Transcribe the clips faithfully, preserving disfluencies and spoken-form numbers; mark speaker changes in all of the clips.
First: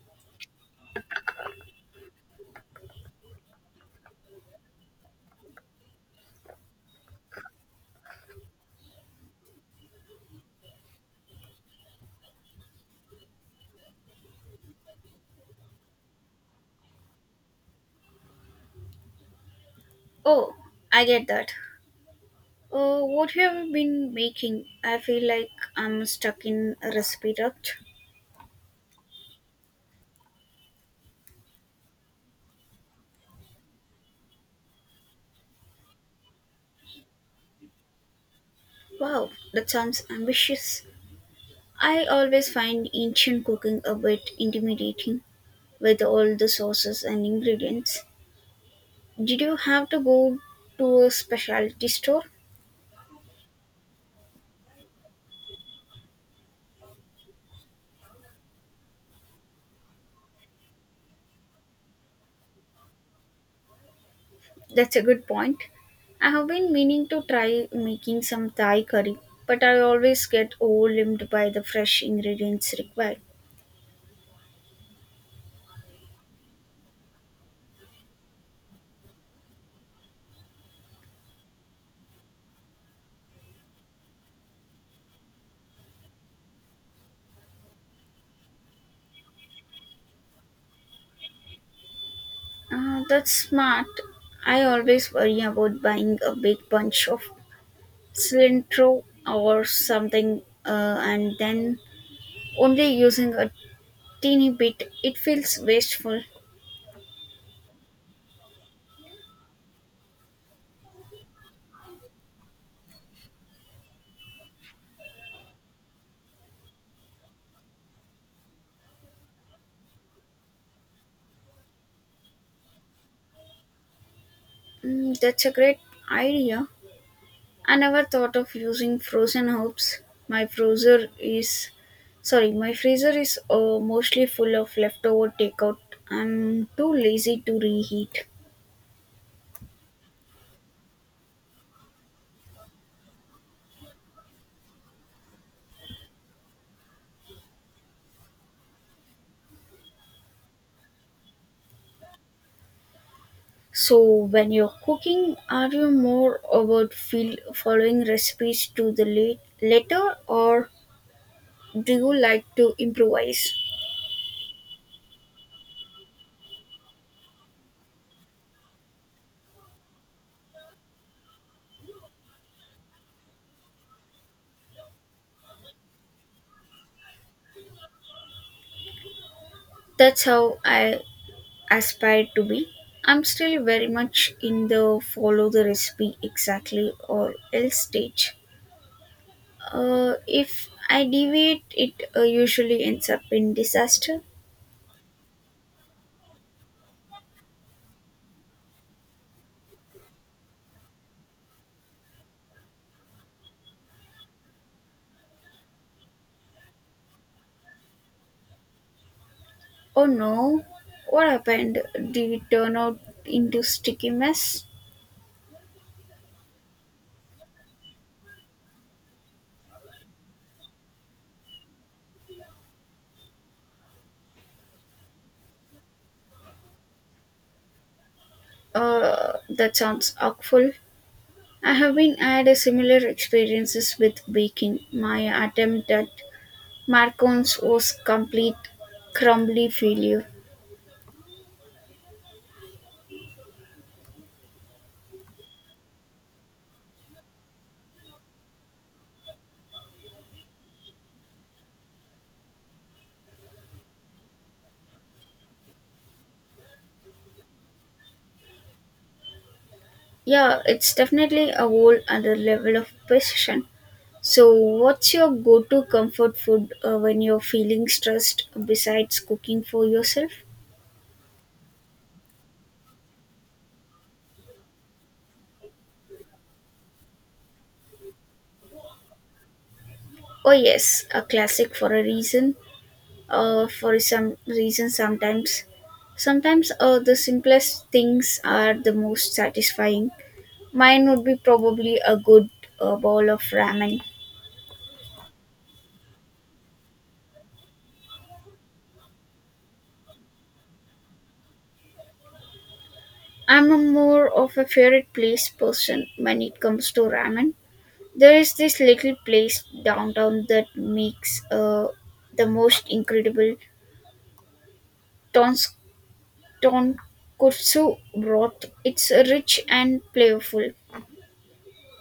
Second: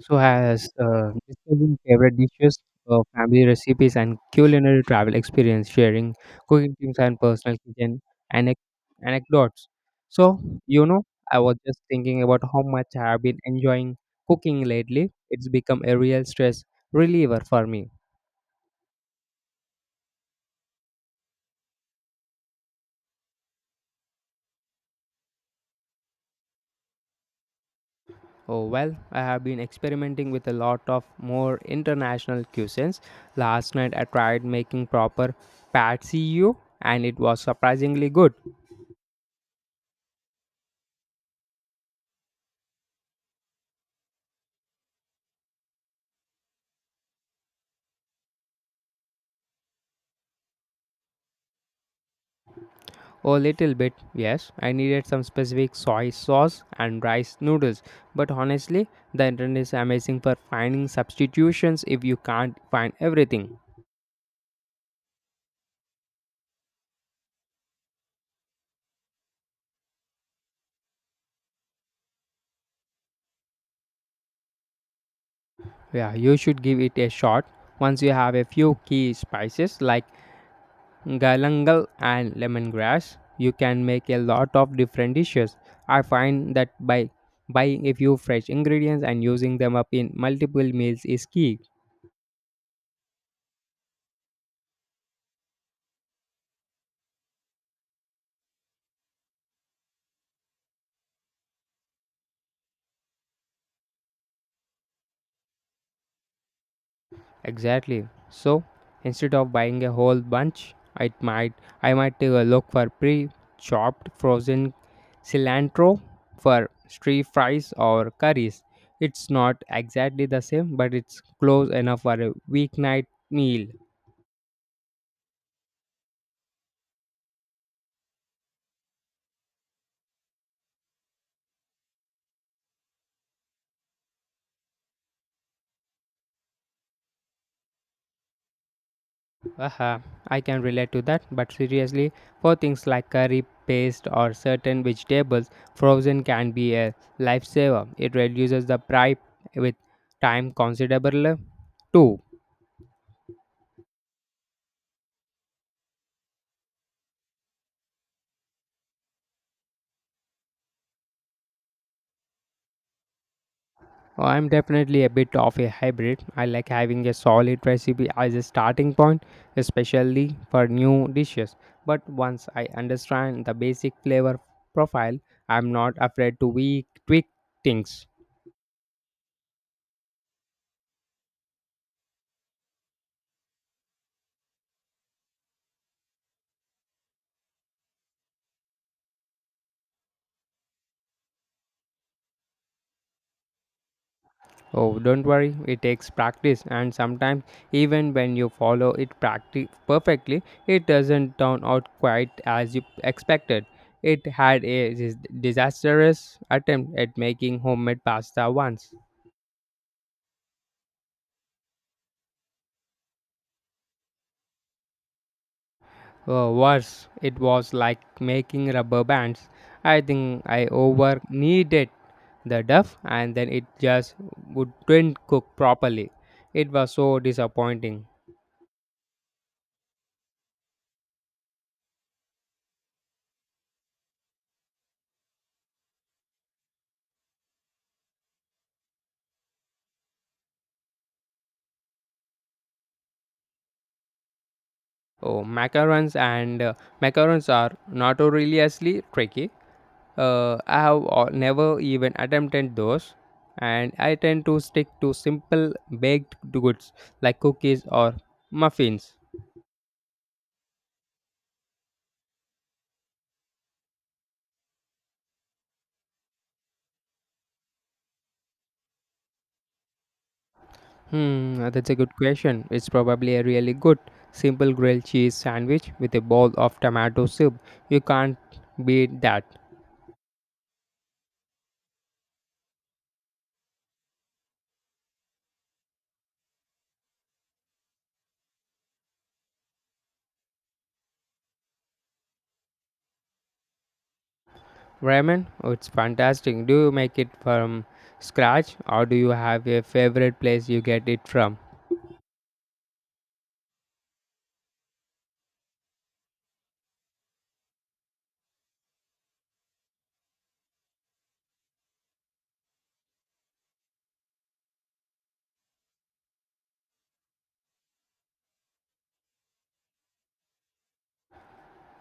Speaker 1: So, has uh, discussing favorite dishes, uh, family recipes, and culinary travel experience, sharing cooking tips and personal kitchen anec- anecdotes. So, you know, I was just thinking about how much I have been enjoying cooking lately. It's become a real stress reliever for me.
Speaker 2: Oh, I get that. Uh, what have you been making? I feel like I'm stuck in a recipe rut.
Speaker 1: Oh, well, I have been experimenting with a lot of more international cuisines. Last night I tried making proper patsy and it was surprisingly good.
Speaker 2: Wow, that sounds ambitious. I always find ancient cooking a bit intimidating with all the sauces and ingredients. Did you have to go to a specialty store?
Speaker 1: A little bit, yes. I needed some specific soy sauce and rice noodles. But honestly, the internet is amazing for finding substitutions if you can't find everything.
Speaker 2: That's a good point. I have been meaning to try making some Thai curry, but I always get overwhelmed by the fresh ingredients required.
Speaker 1: Yeah, you should give it a shot. Once you have a few key spices like galangal and lemongrass, you can make a lot of different dishes. I find that by buying a few fresh ingredients and using them up in multiple meals is key.
Speaker 2: Uh, that's smart. I always worry about buying a big bunch of cilantro or something uh, and then only using a teeny bit. It feels wasteful.
Speaker 1: Exactly. So instead of buying a whole bunch, I might I might take a look for pre-chopped frozen cilantro for stir fries or curries. It's not exactly the same, but it's close enough for a weeknight meal.
Speaker 2: Mm, that's a great idea. I never thought of using frozen herbs. My freezer is Sorry, my freezer is uh, mostly full of leftover takeout. I'm too lazy to reheat.
Speaker 1: Haha, I can relate to that, but seriously, for things like curry paste or certain vegetables, frozen can be a lifesaver. It reduces the price with time considerably too.
Speaker 2: So, when you're cooking, are you more about feel, following recipes to the late, letter or do you like to improvise?
Speaker 1: Oh, I'm definitely a bit of a hybrid. I like having a solid recipe as a starting point, especially for new dishes. But once I understand the basic flavor profile, I'm not afraid to we tweak things.
Speaker 2: That's how I aspire to be. I'm still very much in the follow the recipe exactly or else stage. Uh, if I deviate, it uh, usually ends up in disaster.
Speaker 1: Oh, don't worry, it takes practice, and sometimes even when you follow it practi- perfectly, it doesn't turn out quite as you expected. It had a dis- disastrous attempt at making homemade pasta once.
Speaker 2: Oh no, what happened? Did it turn out into sticky mess?
Speaker 1: Uh, worse, it was like making rubber bands. I think I over kneaded the duff and then it just wouldn't cook properly. It was so disappointing.
Speaker 2: Uh, that sounds awful. I haven't had a similar experiences with baking. My attempt at macarons was complete crumbly failure.
Speaker 1: Oh, macarons and uh, macarons are notoriously tricky. Uh, I have al- never even attempted those, and I tend to stick to simple baked goods like cookies or muffins.
Speaker 2: Yeah, it's definitely a whole other level of precision. So, what's your go-to comfort food uh, when you're feeling stressed besides cooking for yourself?
Speaker 1: Hmm, uh, that's a good question. It's probably a really good simple grilled cheese sandwich with a bowl of tomato soup. You can't beat that.
Speaker 2: Oh yes, a classic for a reason. Uh, for some reason, sometimes, sometimes uh, the simplest things are the most satisfying. Mine would be probably a good uh, bowl of ramen.
Speaker 1: Ramen, oh, it's fantastic. Do you make it from scratch or do you have a favorite place you get it from?
Speaker 2: I'm a more of a favorite place person when it comes to ramen. There is this little place downtown that makes uh, the most incredible tons- tonkotsu broth. It's rich and flavorful.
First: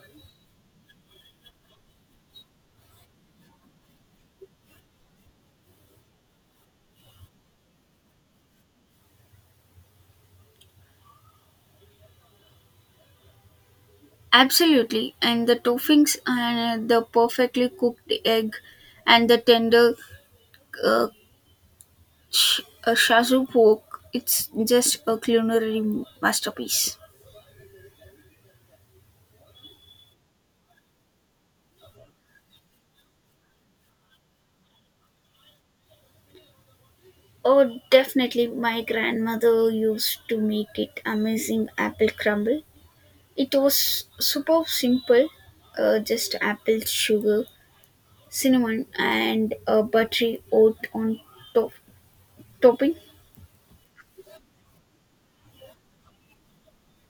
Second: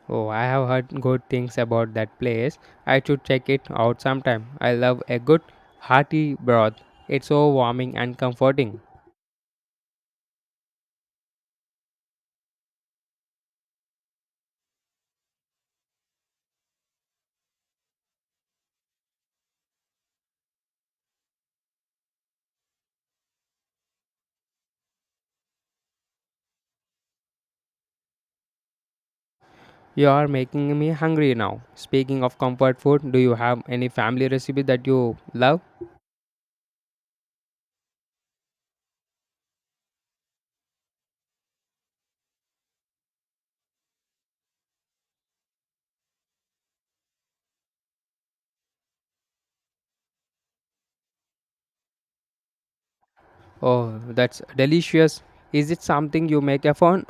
Speaker 1: Oh, I have heard good things about that place. I should check it out sometime. I love a good hearty broth. It's so warming and comforting.
Speaker 2: Absolutely, and the toppings and the perfectly cooked egg and the tender uh, Sh- uh, Shazu pork, it's just a culinary masterpiece.
Speaker 1: You are making me hungry now. Speaking of comfort food, do you have any family recipe that you love?
Speaker 2: Oh, definitely. My grandmother used to make it amazing apple crumble. It was super simple, uh, just apple, sugar, cinnamon, and a buttery oat on top topping.
Speaker 1: Oh, that's delicious. Is it something you make upon?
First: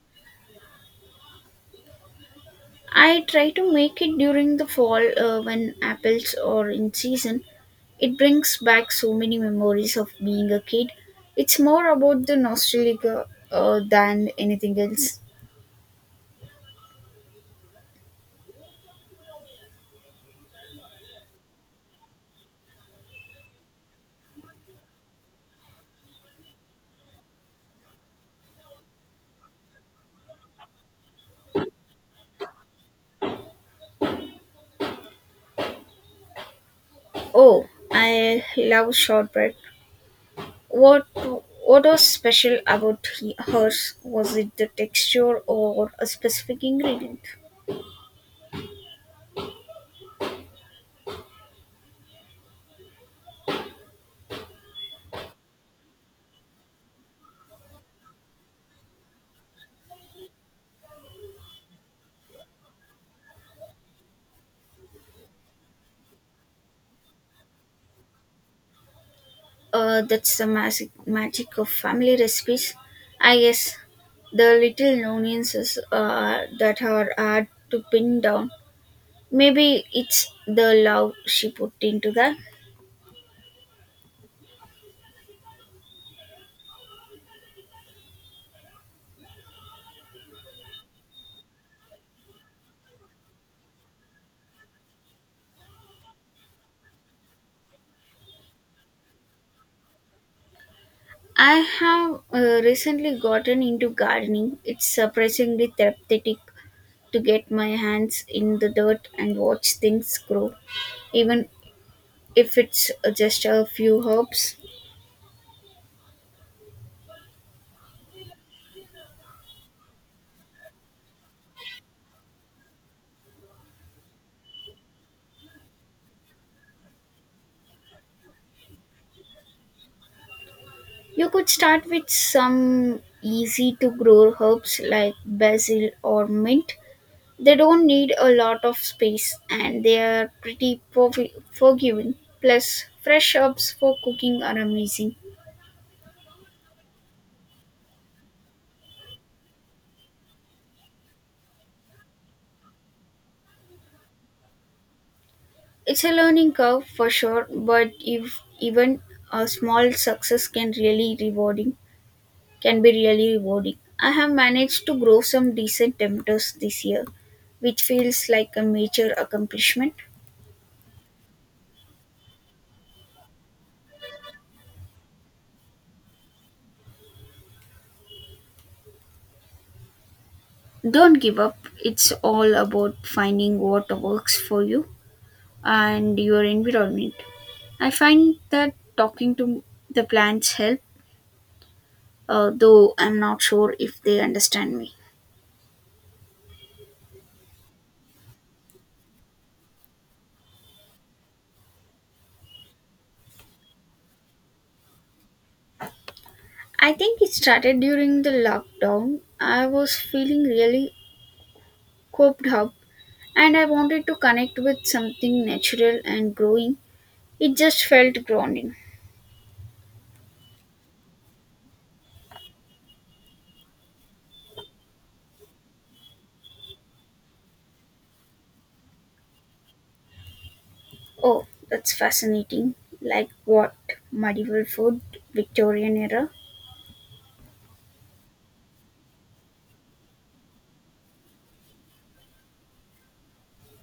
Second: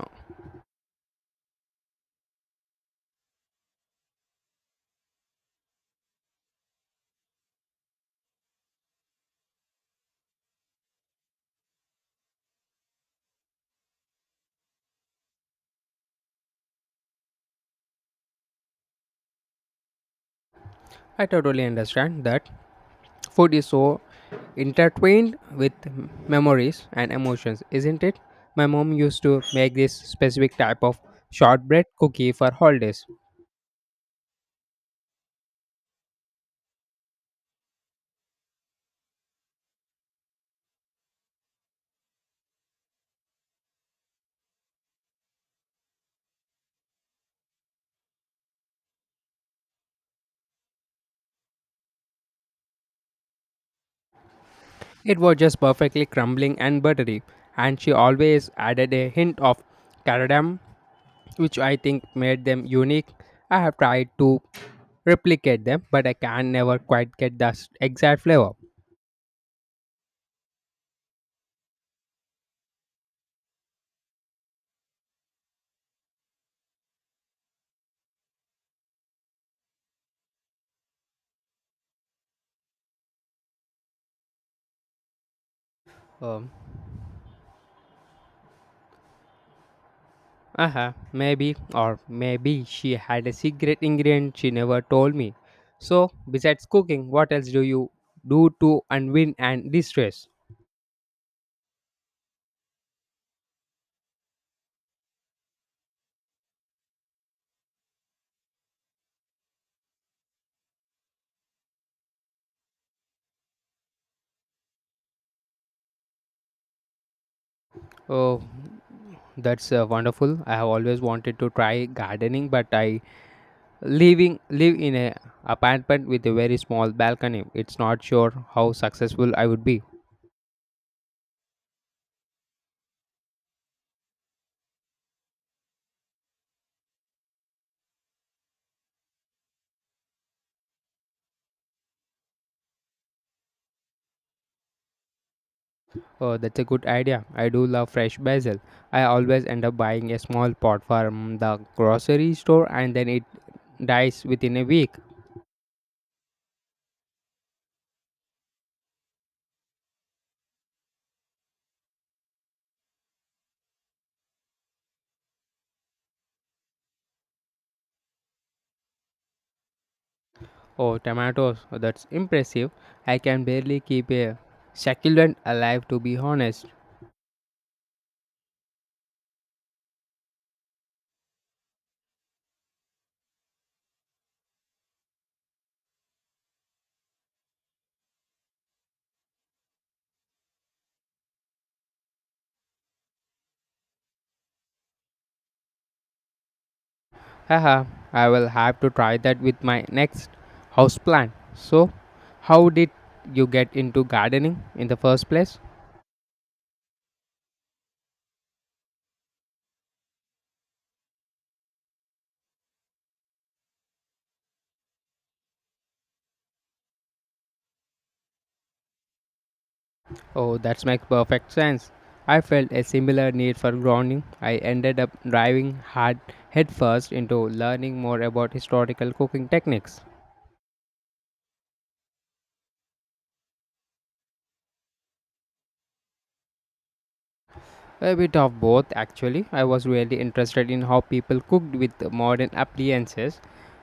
Speaker 2: I try to make it during the fall uh, when apples are in season. It brings back so many memories of being a kid. It's more about the nostalgia uh, than anything else.
Speaker 1: I totally understand that food is so intertwined with memories and emotions, isn't it? My mom used to make this specific type of shortbread cookie for holidays.
Speaker 2: Oh, I love shortbread. What what was special about he- hers? Was it the texture or a specific ingredient?
Speaker 1: It was just perfectly crumbling and buttery, and she always added a hint of cardamom which I think made them unique. I have tried to replicate them, but I can never quite get the s- exact flavor.
Speaker 2: Uh, that's the magic magic of family recipes, I guess. The little nuances uh, that are hard to pin down. Maybe it's the love she put into that.
Speaker 1: Um, uh maybe, or maybe she had a secret ingredient she never told me. So, besides cooking, what else do you do to unwind and distress?
Speaker 2: I have uh, recently gotten into gardening. It's surprisingly therapeutic to get my hands in the dirt and watch things grow, even if it's uh, just a few herbs.
Speaker 1: Oh, that's uh, wonderful. I have always wanted to try gardening, but I living live in a apartment with a very small balcony. It's not sure how successful I would be.
Speaker 2: You could start with some easy to grow herbs like basil or mint. They don't need a lot of space and they are pretty forgi- forgiving. Plus, fresh herbs for cooking are amazing.
Speaker 1: Oh, that's a good idea. I do love fresh basil. I always end up buying a small pot from the grocery store and then it dies within a week.
Speaker 2: It's a learning curve for sure, but if even a small success can really rewarding can be really rewarding. I have managed to grow some decent tomatoes this year, which feels like a major accomplishment.
Speaker 1: Oh, tomatoes. Oh, that's impressive. I can barely keep a succulent alive to be honest.
Speaker 2: Don't give up. It's all about finding what works for you and your environment. I find that talking to the plants help, uh, though I'm not sure if they understand me.
Speaker 1: Haha, I will have to try that with my next houseplant. So, how did you get into gardening in the first place?
Speaker 2: I think it started during the lockdown. I was feeling really cooped up and I wanted to connect with something natural and growing. It just felt grounding.
Speaker 1: Oh, that makes perfect sense. I felt a similar need for grounding. I ended up driving hard headfirst into learning more about historical cooking techniques.
Speaker 2: Oh, that's fascinating. Like what? Medieval food, Victorian era?
Speaker 1: A bit of both, actually. I was really interested in how people cooked with modern appliances.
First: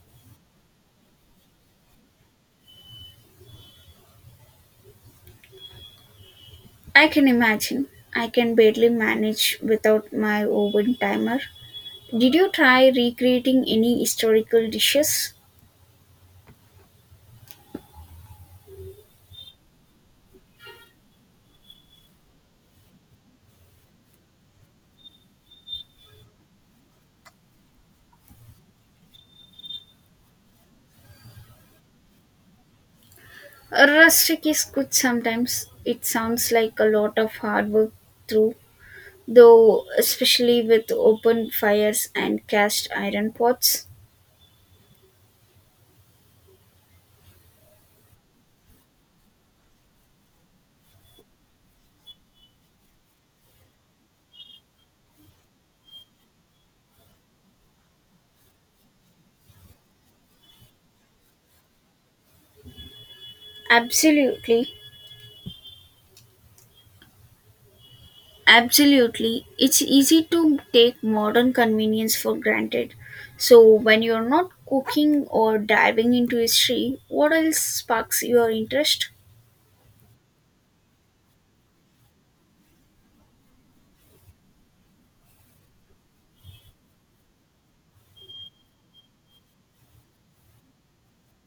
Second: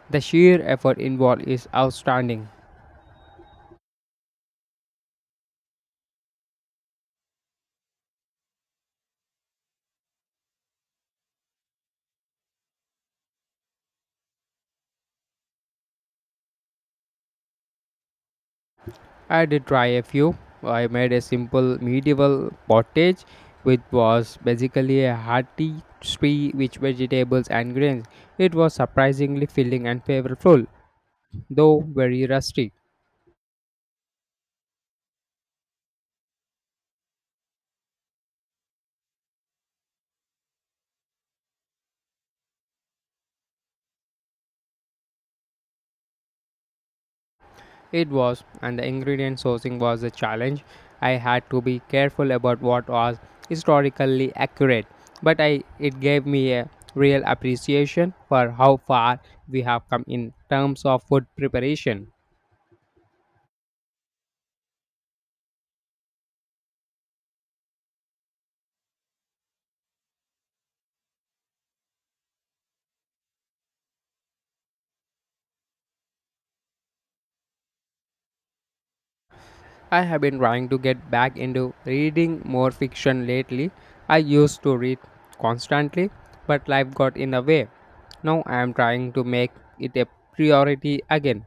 Speaker 1: The sheer effort involved is outstanding.
Speaker 2: I can imagine. I can barely manage without my oven timer. Did you try recreating any historical dishes?
Speaker 1: I did try a few. I made a simple medieval pottage, which was basically a hearty stew with vegetables and grains. It was surprisingly filling and flavorful, though very rustic.
Speaker 2: Rustic is good sometimes. It sounds like a lot of hard work through, though, especially with open fires and cast iron pots.
Speaker 1: It was, and the ingredient sourcing was a challenge. I had to be careful about what was historically accurate, but I it gave me a real appreciation for how far we have come in terms of food preparation.
Speaker 2: Absolutely. Absolutely. It's easy to take modern convenience for granted. So, when you're not cooking or diving into history, what else sparks your interest?
Speaker 1: I have been trying to get back into reading more fiction lately. I used to read constantly, but life got in the way. Now I am trying to make it a priority again.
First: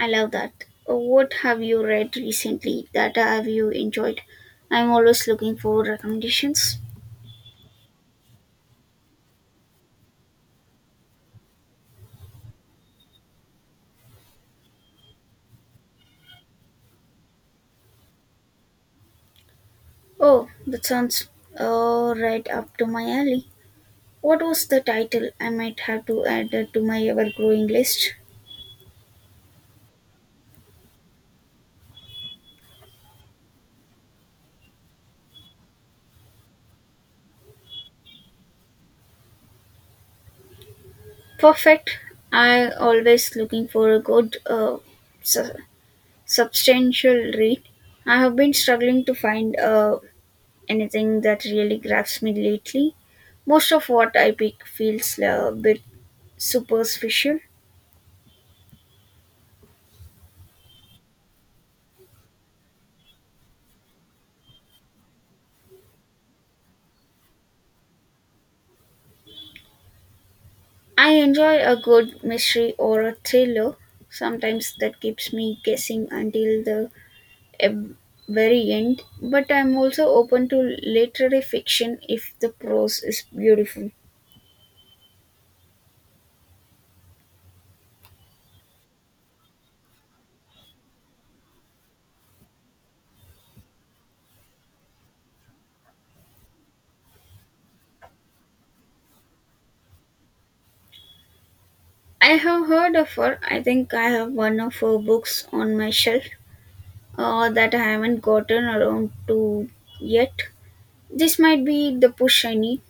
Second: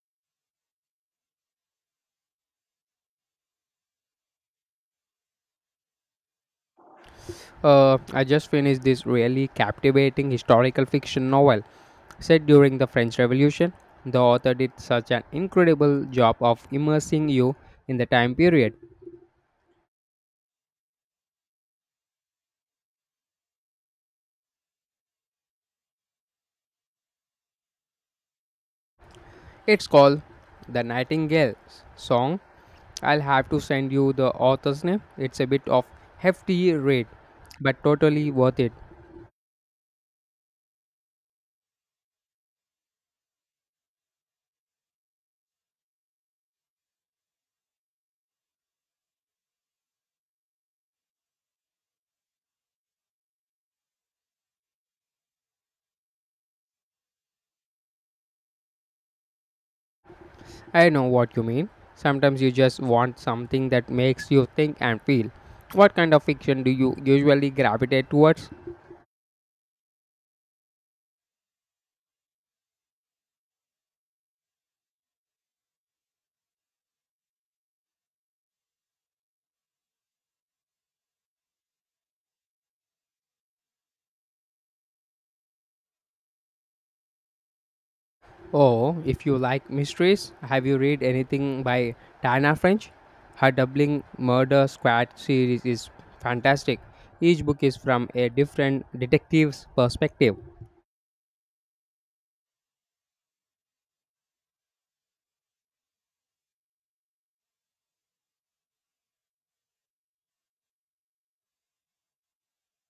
Speaker 2: I love that. Uh, What have you read recently that have you enjoyed? I'm always looking for recommendations.
Speaker 1: Uh, I just finished this really captivating historical fiction novel set during the French Revolution. The author did such an incredible job of immersing you in the time period.
Speaker 2: Oh, that sounds uh, right up to my alley. What was the title? I might have to add it to my ever growing list.
Speaker 1: It's called The Nightingale's Song. I'll have to send you the author's name. It's a bit of hefty read, but totally worth it.
Speaker 2: Perfect. I always looking for a good, uh, su- substantial read. I have been struggling to find uh, anything that really grabs me lately. Most of what I pick feels a bit superficial.
Speaker 1: I know what you mean. Sometimes you just want something that makes you think and feel. What kind of fiction do you usually gravitate towards?
Speaker 2: I enjoy a good mystery or a thriller. Sometimes that keeps me guessing until the e- very end. But I'm also open to literary fiction if the prose is beautiful.
Speaker 1: Oh, if you like mysteries, have you read anything by Diana French? Her Doubling Murder Squad series is fantastic. Each book is from a different detective's perspective.
Speaker 2: I have heard of her. I think I have one of her books on my shelf uh, that I haven't gotten around to yet. This might be the push I need.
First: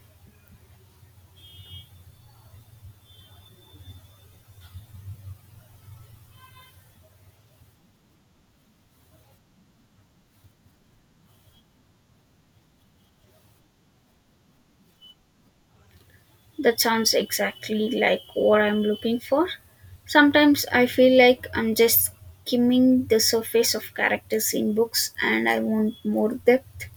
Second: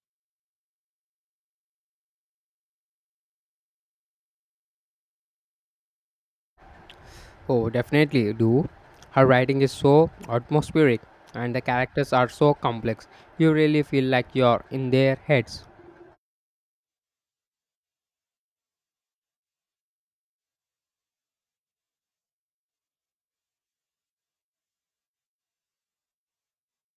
Speaker 1: Oh, definitely do. Her writing is so atmospheric and the characters are so complex. You really feel like you're in their heads.
Speaker 2: That sounds exactly like what I'm looking for. Sometimes I feel like I'm just skimming the surface of characters in books and I want more depth.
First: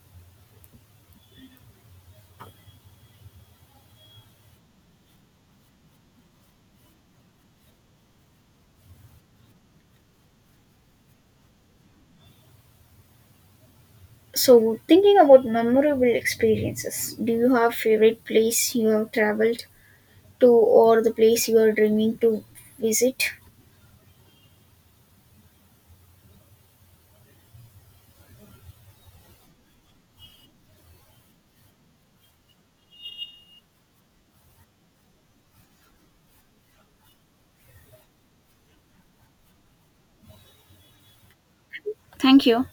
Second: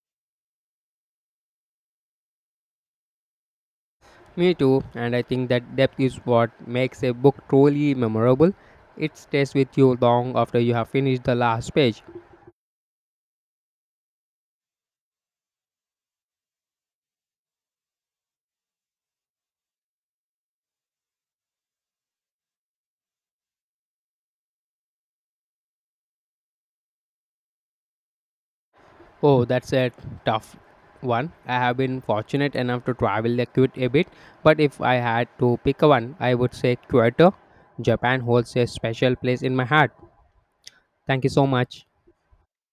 Speaker 1: Me too, and I think that depth is what makes a book truly memorable. It stays with you long after you have finished the last page.
Speaker 2: So, thinking about memorable experiences, do you have favorite place you have traveled to or the place you are dreaming to visit?
Speaker 1: Oh, that's a tough one. I have been fortunate enough to travel the quite a bit, but if I had to pick one, I would say Kyoto. Japan holds a special place in my heart. Thank you so much.
Speaker 2: Thank you.